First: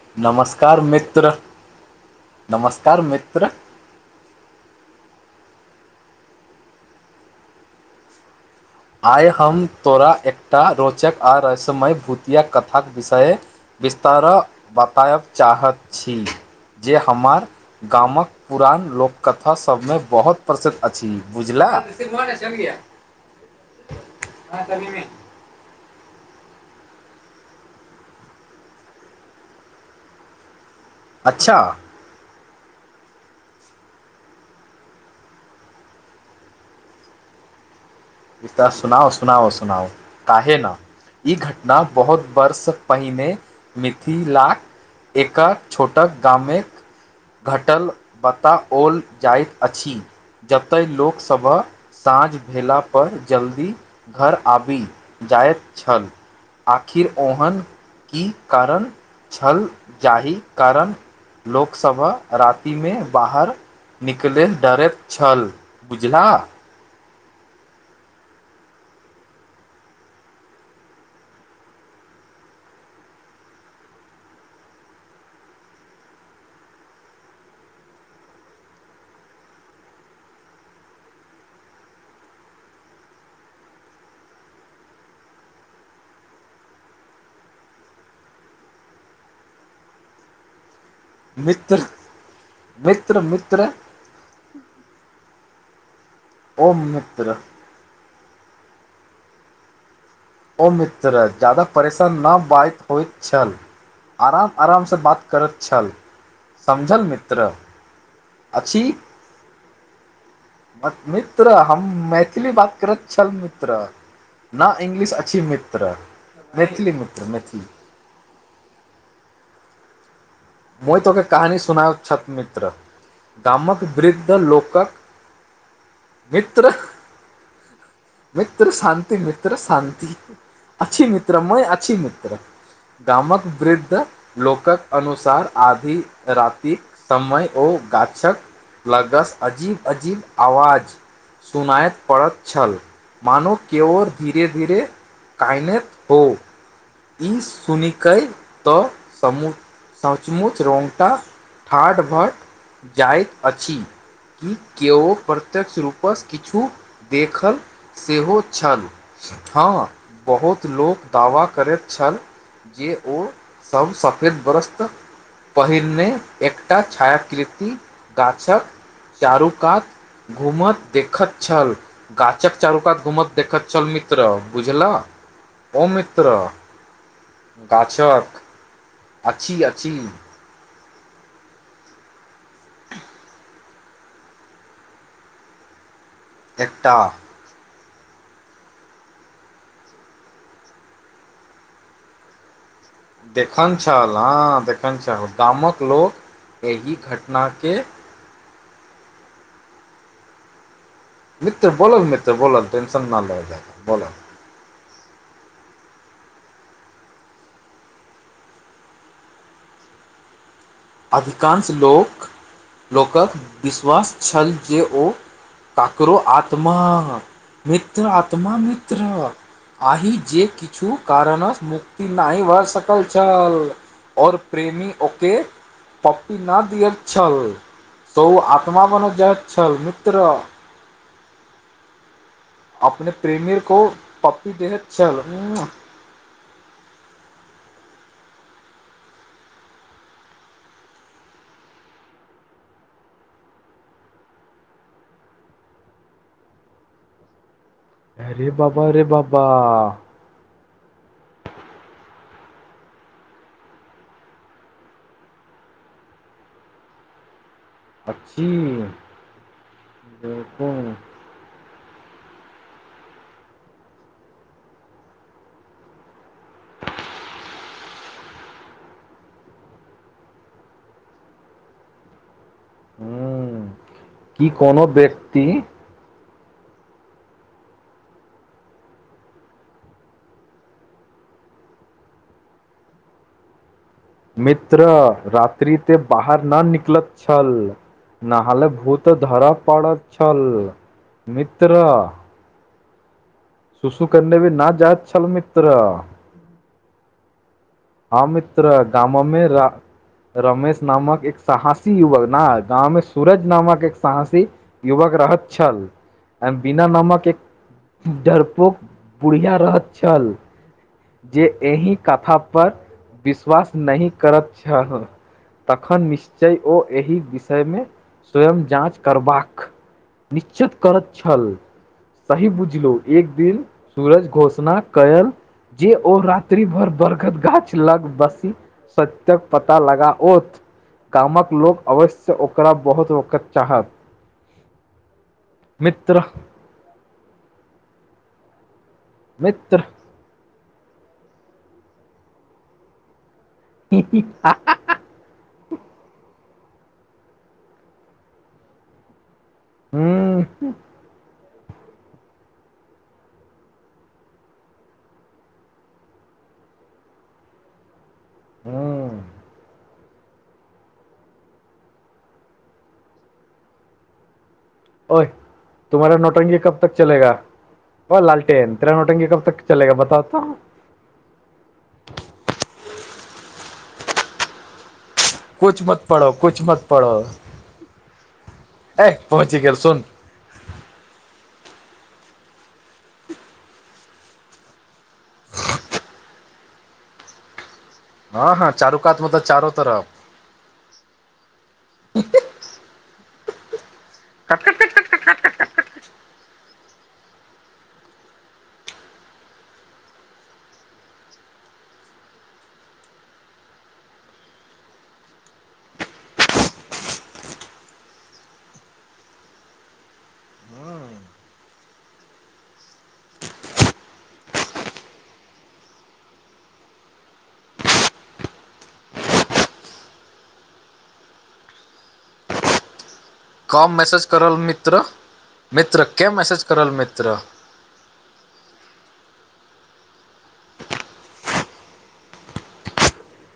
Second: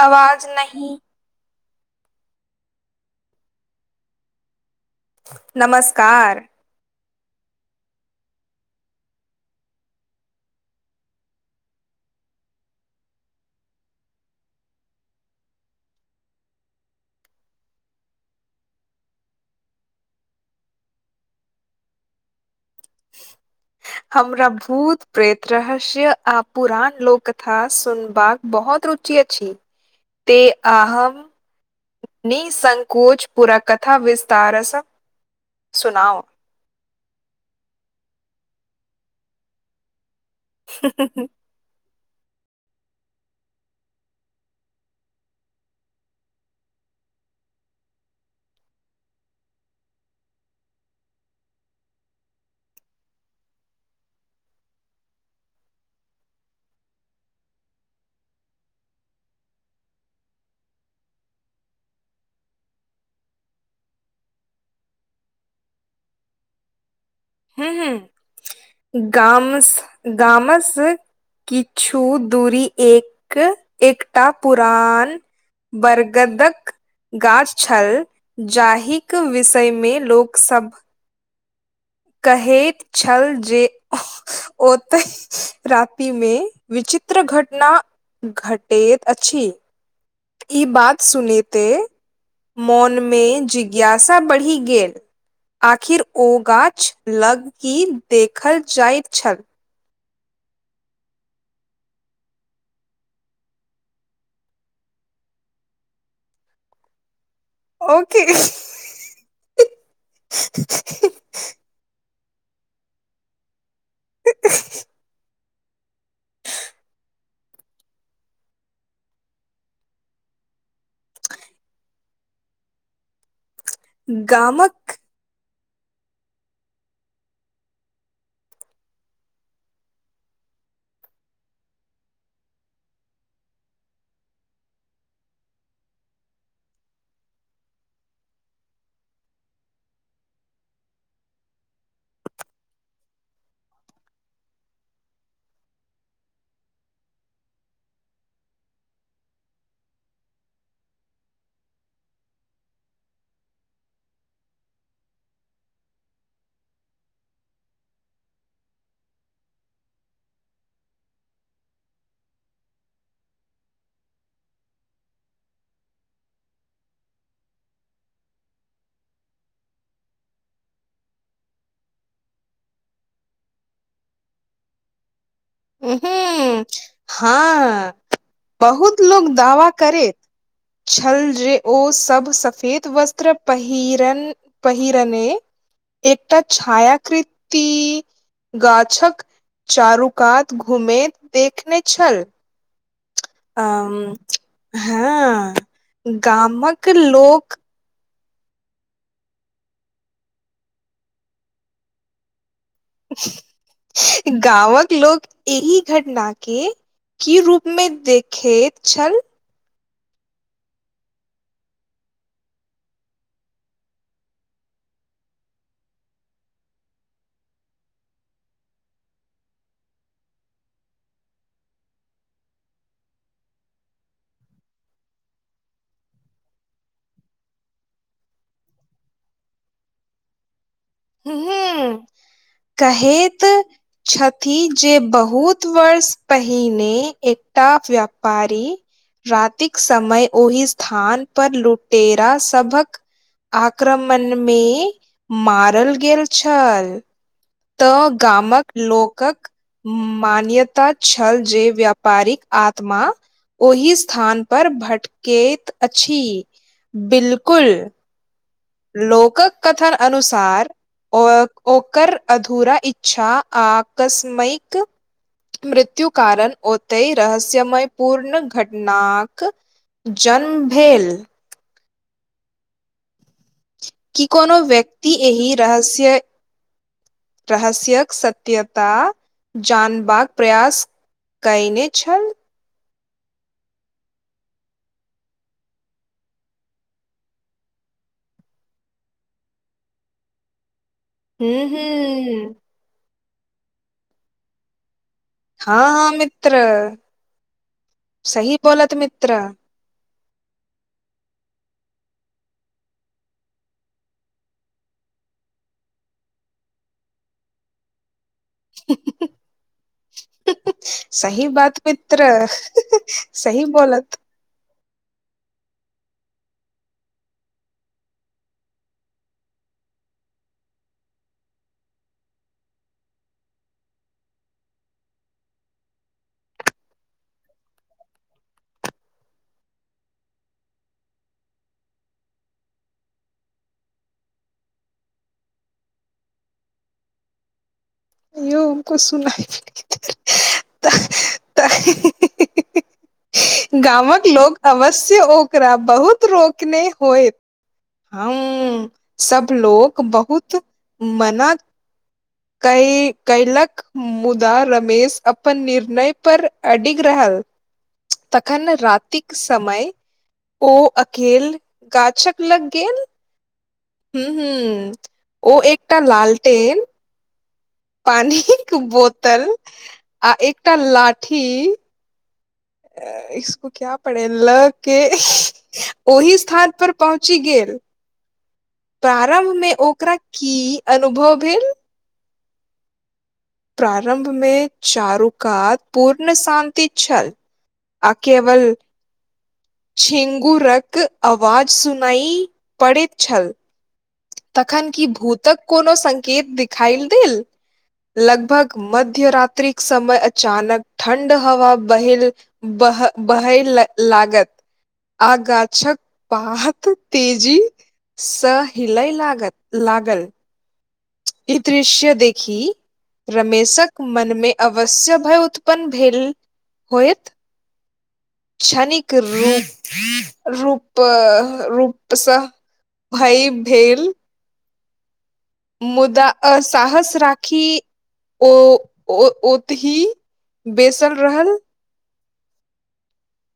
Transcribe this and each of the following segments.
आवाज नमस्कार नहि मित्र नमस्कार मित्र नमस्कार आइ हम तोरा एकटा रोचक आ रहसमय भूतिया कथाक विषय बिस्तार बताएब चाहत छी जे हमार गामक पुरान लोककथा सभमे बहुत प्रसिद्ध अछि बुझले हँ तऽ सर म चल गय हमरा भूत प्रेत रहस्य आ पुरान लोक कथा सुनबाक बहुत रुचि अछी ते अहम अच्छा नी संकोच पुरा कथा विस्तारसँ सुनाओ वि सुना सुनाहो सुनाओ काहे न ई घटना बहुत वर्ष पहिने मिथिलाक एका छोटा गामेक घटल बताओल जाइत अछि जबतऽ लोकसभ साँझ भेला पर जल्दी घर आबि जाइत छल आखिर ओहन की कारण छल जाहि कारण लोकसभा राति मे बाहर नीक लेल डरैत छल बुझला ह ह गामस गामस किछु दूरी एक एकटा पुरान बरगदक गाछ छल जाहिक विषयमे लोकसभ कहैत छल जे ओतय रातिमे विचित चित्र घटना घटैत अछि ई बात सुनैते मित्र मित्र मोनमे मित्र जिज्ञासा बढ़ि गेल आखिर ओ गाछ लग की देखल जाइत छल ओ मित्र ज्यादा परेशान नहि बाइत होइत छल आराम आरामसँ बात करैत छल समझल मित्र ओके तत्र अछि मत्र मित्र हम मैथिली बात कर छल मित्र न इंगलिश मित्र मैथिली मित्र मैथिली म तोके कहानी सुना छ मित्र गामक वृद्ध लोकक गामक मित्र मित्र शान्ति मित्र शान्ति अछि मित्र म अछि मित्र गामक वृद्ध लोकक अनुसार सार आधी रातिक समय ओ गाछक लगस अजीब अजीब आवाज सुनायत पड़ैत छल मानू केओर धीरे धीरे काई नैत हो ई सुनिकै तऽ समूह सचमुच रोगटा ठाठ भट जाइत अछि की केओ प्रत्यक्ष रूपस किछु देखल सेहो छल हँ बहुत लोक दावा करैत छल जे ओ सब सफेद व्रस्त पहिरने एकटा छायाकृति गाछक चारू कात घूमैत देखैत छल गाछक चारुकात घूमैत देखैत छल मित्र बुझल ह हँ गाछक बहुत लोक अछि दावा अछि करैत छल जे ओ सब सफेद वस्त्र पहिरन पहिरने एकटा एकटा छायाकृति गाछक चारुकात घुमे देखने छल अ देखन छल हँ देखन छल हँ गामक लोक गामक एहि घटना लोक के मित्र बोलल मित्र बोलल टेंशन न लेल जाय बोलल गाँवक लोक एहि घटना के की रूपमे देखैत छल अधिकांश लोक लोकक विश्वास छल जे ओ ककरो आत्मा मित्र आत्मा मित्र आहि जे किछु कारणस मुक्ति नाहि भ सकय छल और प्रेमी ओके पप्पी न दियल छल त ओ आत्मा बनि जाइत छल मित्र हे हेए अपने कहेत प्रेमी को पप्पी छथि देहैत जे छल उम्म बहुत वर्ष पहि पहिने एकटा व्यापारी रातिक समय ओहि स्थान पर लुटेरा सभक आक्रमण मे मारल गेल छल तऽ अरे गामक बाबा रे बाबा लोकक मान्यता छल जे व्यापारिक आत्मा ओहि स्थान पर भटकेत अछि बिल कुल अछि लोकक कथन देखू अनुसार ओ ओकर अधूरा इच्छा आकस्मइक मृत्यु कारण ओतय रहस्यमय पूर्ण घटनाक जन्म भेल हूँ कि कोनो व्यक्ति एहि रहस्य रहस्यक सत्यता जानबाक प्रयास कएने छल मित्र रात्रि ते बाहर ना निकलत छल नाहल भूत धर' पड़' छल हूँ हूँ शुशु करने भी न जाइत छल मित्र हँ हँ मित्र हँ सही मित्र बोलत गाम' मित्र मे र' रमेश नामक एक साहासी युवक न गाम मे सूरज नामक एक सहासी युवक रह हत छल वीना नामक एक डर पोक बुढ़िया रहत छल जे सही बात एहि मित्र कथा पर सही विश्वास नहि बोलत करत छल तखन निश्चय ओ एहि विषयमे स्वयं जाँच करबाक निश्चित करत छल सही बुझलो एक दिन सूरज घोषणा कयल जे ओ रात्रि भर बरगद गाछ लग बसी सत्यक पता लगाओत गामक लोक अवश्य ओकरा बहुत रोकक चाहत मित्र यौ उको सुनाइ मित्र त [inaudible] हीहीही गामक लोक अवश्य ओकरा बहुत रोकने होयत हहूँ सब लोक हूं बहुत मना [inaudible] कइ कयलक मुदा रमेश अपन निर्णय पर अडिग रहल [inaudible] तखन हूं रातिक समय ओ अकेल गाछक लग गेल हूँ हूँ ओए ओ एकटा तुम्हारा नौटंकी कब लालटेन तक चलेगा ओ पानिक लालटेन तेरा नौटंकी कब बोतल तक चलेगा बताओ आ तो एकटा लाठी इसको क्या पढ़े ल के कुछ मत पढ़ो ओहि कुछ स्थान मत पर पढ़ो पहुँची गेल ए प्रारम्भ पहुँची मे गेल सुन ओकरा की अनुभव भेल प्रारम्भ मे चारोकात पूर्ण शान्ति छल हँ हँ चारु कात मतलब चारो तरफ छि्गुरक आवाज सुनाइ पड़ैत छल तखन कि भूतक कोनो संकेत दिखाइल देल लगभग मध्य रातिक समय अचानक ठण्ड हवा बहल बह बहैल लागत आ गाछक पात तेजी सँ हिलइ लागत लागल ई दृश्य देखी रमेशक मनमे अवश्य भय उत्पन्न भेल होयत क्षणिक रूप रूप रूप सँ भय भेल त्र मुदा साहस राखी ओ ओ ओतहि बेसल रहल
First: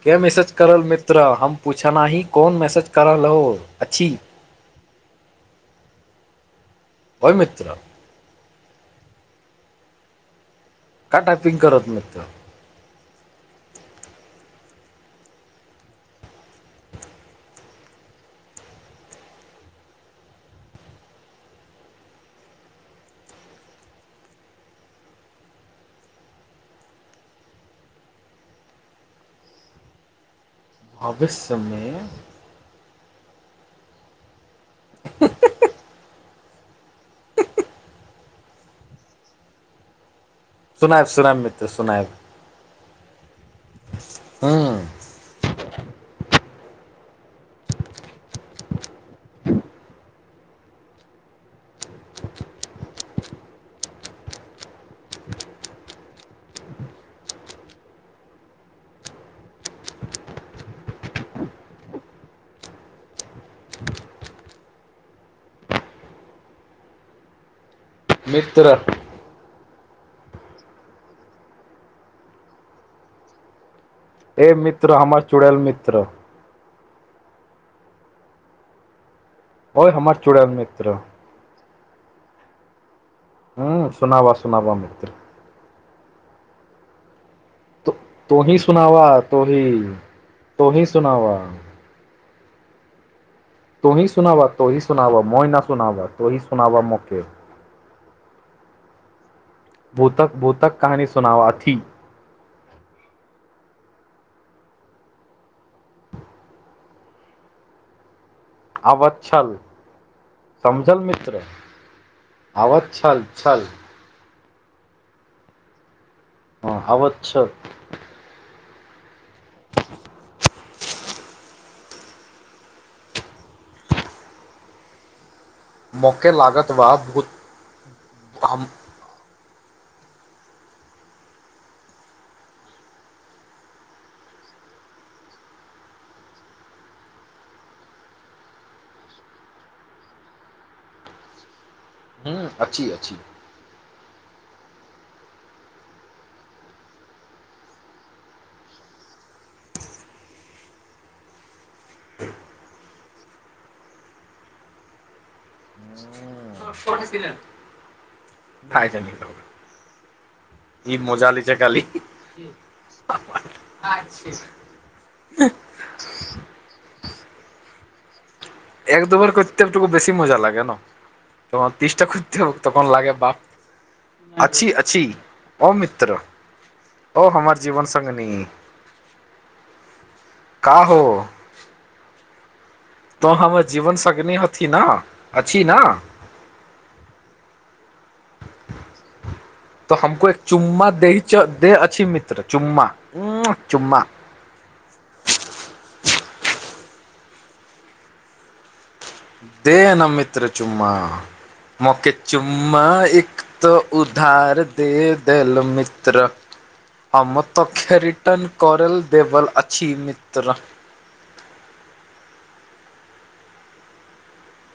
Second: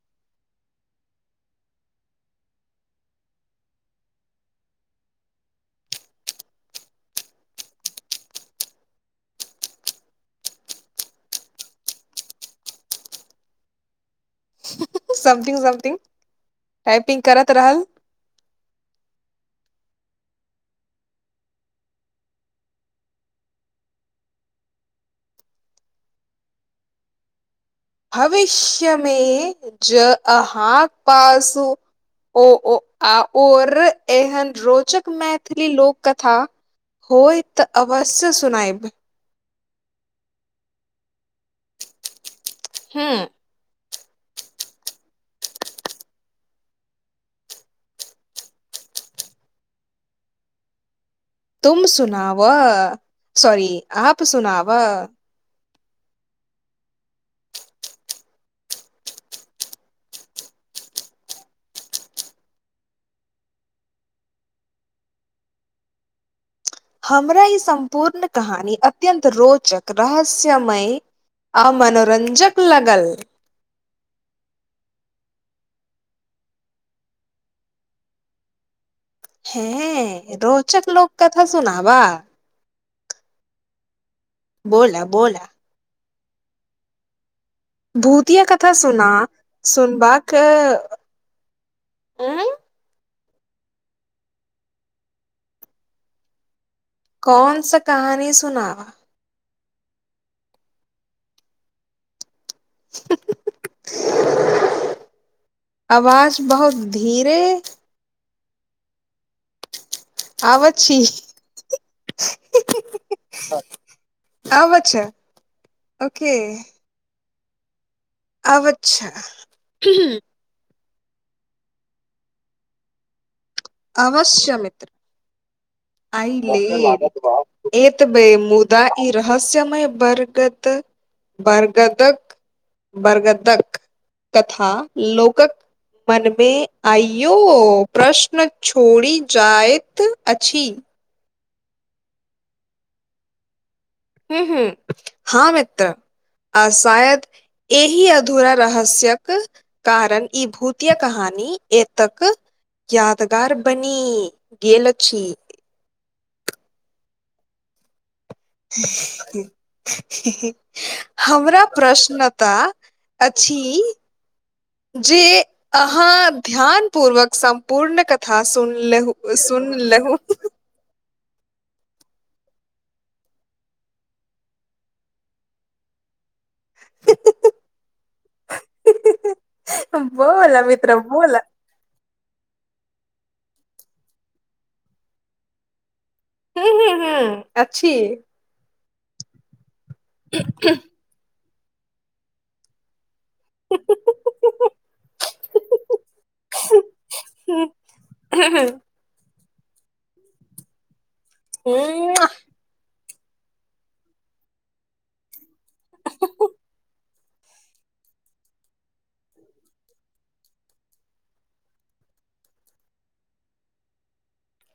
के मैसेज करल मित्र हम पूछना ही कोन मैसेज करल हो अछि [inaudible] ओय मित्र का टाइपिंग करत मित्र समथिंग समथिंग टाइपिंग करैत रहल [inaudible] भविष्य में ज आह हाँ पासू भविष्यमे ओ ओ आ ओर एहन रोचक मैथिली लोक कथा होय तऽ अवश्य सुनायब सुनायब सुनायब मित्र सुनायब हू हँ तुम सुनाव सॉरी आप सुनाव हमरा ई सम्पूर्ण कहानी मित्र अत्यन्त रोच रोचक रहस्यमय आ मनोरंजक लागल ए मित्र हमर चुड़ैल मित्र ओय हमर हँ चुड़ैल रोचक मित्र लोक कथा सुना बा ह सुनावा सुनावा बोला मित्र बोला भूतिया तोहि कथा सुनावा सुना तोहि सुनबाक तोहि सुनावा उं तोहि सुनावा तोहि सुनावा मोहि न सुनावा तोहि सु कौन सा कहानी सुनावा भूतक भूतक कहानी सुनावाथी हँ आवाज बहुत धीरे आबत छल आबत समझल छी मित्र आवाज छल छल आब छै ओ छओ आव अच्छा अवश्य मित्र मौके आइ लागत वा भूत ले ए त बेै हम मुदा ई रहस्य बरगत बरगदक बरगदक कथा लोकक मनमे आइयो प्रश्न छोड़ी जायत अछि ह अछि अछि हू हू ह मित्र आ शायद एहि अधूरा रहस्यक कारण ई भूतिया कहानी एतक यादगार बनि गेल छै कठ छल ई [unintelligible] मजा लै छै हमरा खाली प्रश्नता अछि जे अहाँ ध्यान पूर्वक सम्पूर्ण क कथा सुन एक दू लेहु बेर सुन लेहुथ त तीसटा खु तखन लागे बाप अछि अछि ओ मित्र ओ हमर जीवन संगनी बोल का मित्र हो बोल तो हमर जीवन संगनी हथि न अछि न हू हू हू अछि तऽ हमको एक चुम्मा दे दे अछि मित्र चुम्मा चुम्मा ह देना मित्र चुम्मा मोके चुम्मा एक त उधार दे देल मित्र हम ओतौके रिटर्न करल देबल अछि मित्र [unintelligible]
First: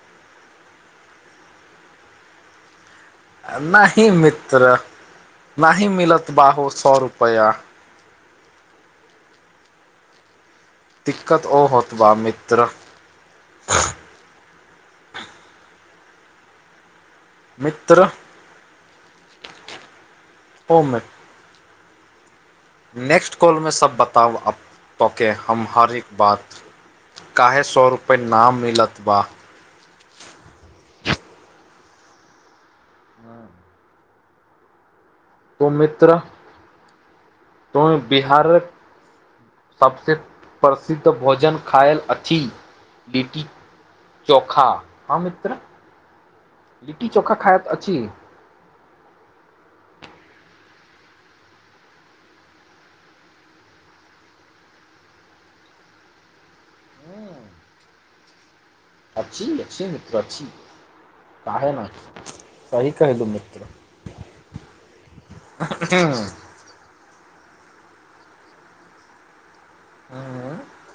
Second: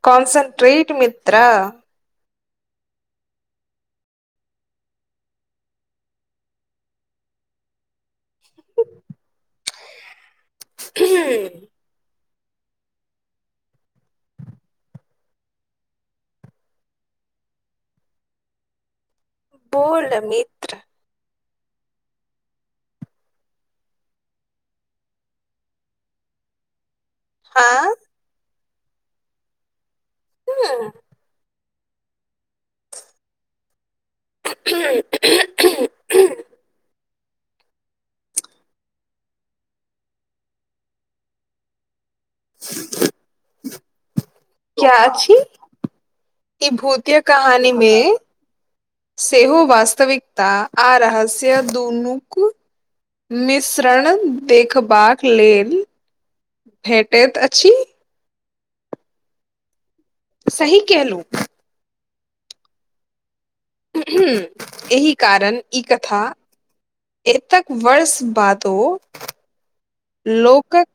कॉनसनट्रेट मित्रा नाही मित्र नाही मिलत बाबू स रुपैआ दिक्कत ओ होतबा मित मित्र मित्र बोल मित्र ओमे नेक्स्ट कॉलमें सभ बताउ अब तोके हम हर एक बात काहे सए हाँ रुपे नाम मिलत बा हँ [unintelligible] ओ मित्र त बिहारक सबसे प्रसिद्ध भोजन खायल अछि कथी लिटी चोखा क्या हँ अछि मित्र ई लिट्टी भूतिया चोखा खायत कहानी मे अछि सेहो वास्तविक ता आ रहस्य दुनूक मिश्रण देखबाक लेल भेटैत अछि अछि अछि ह सही केहलूँ सहि कहलि मित्र ह एहि कारण ई कथा मित्र एतक वर्ष बादो लोकक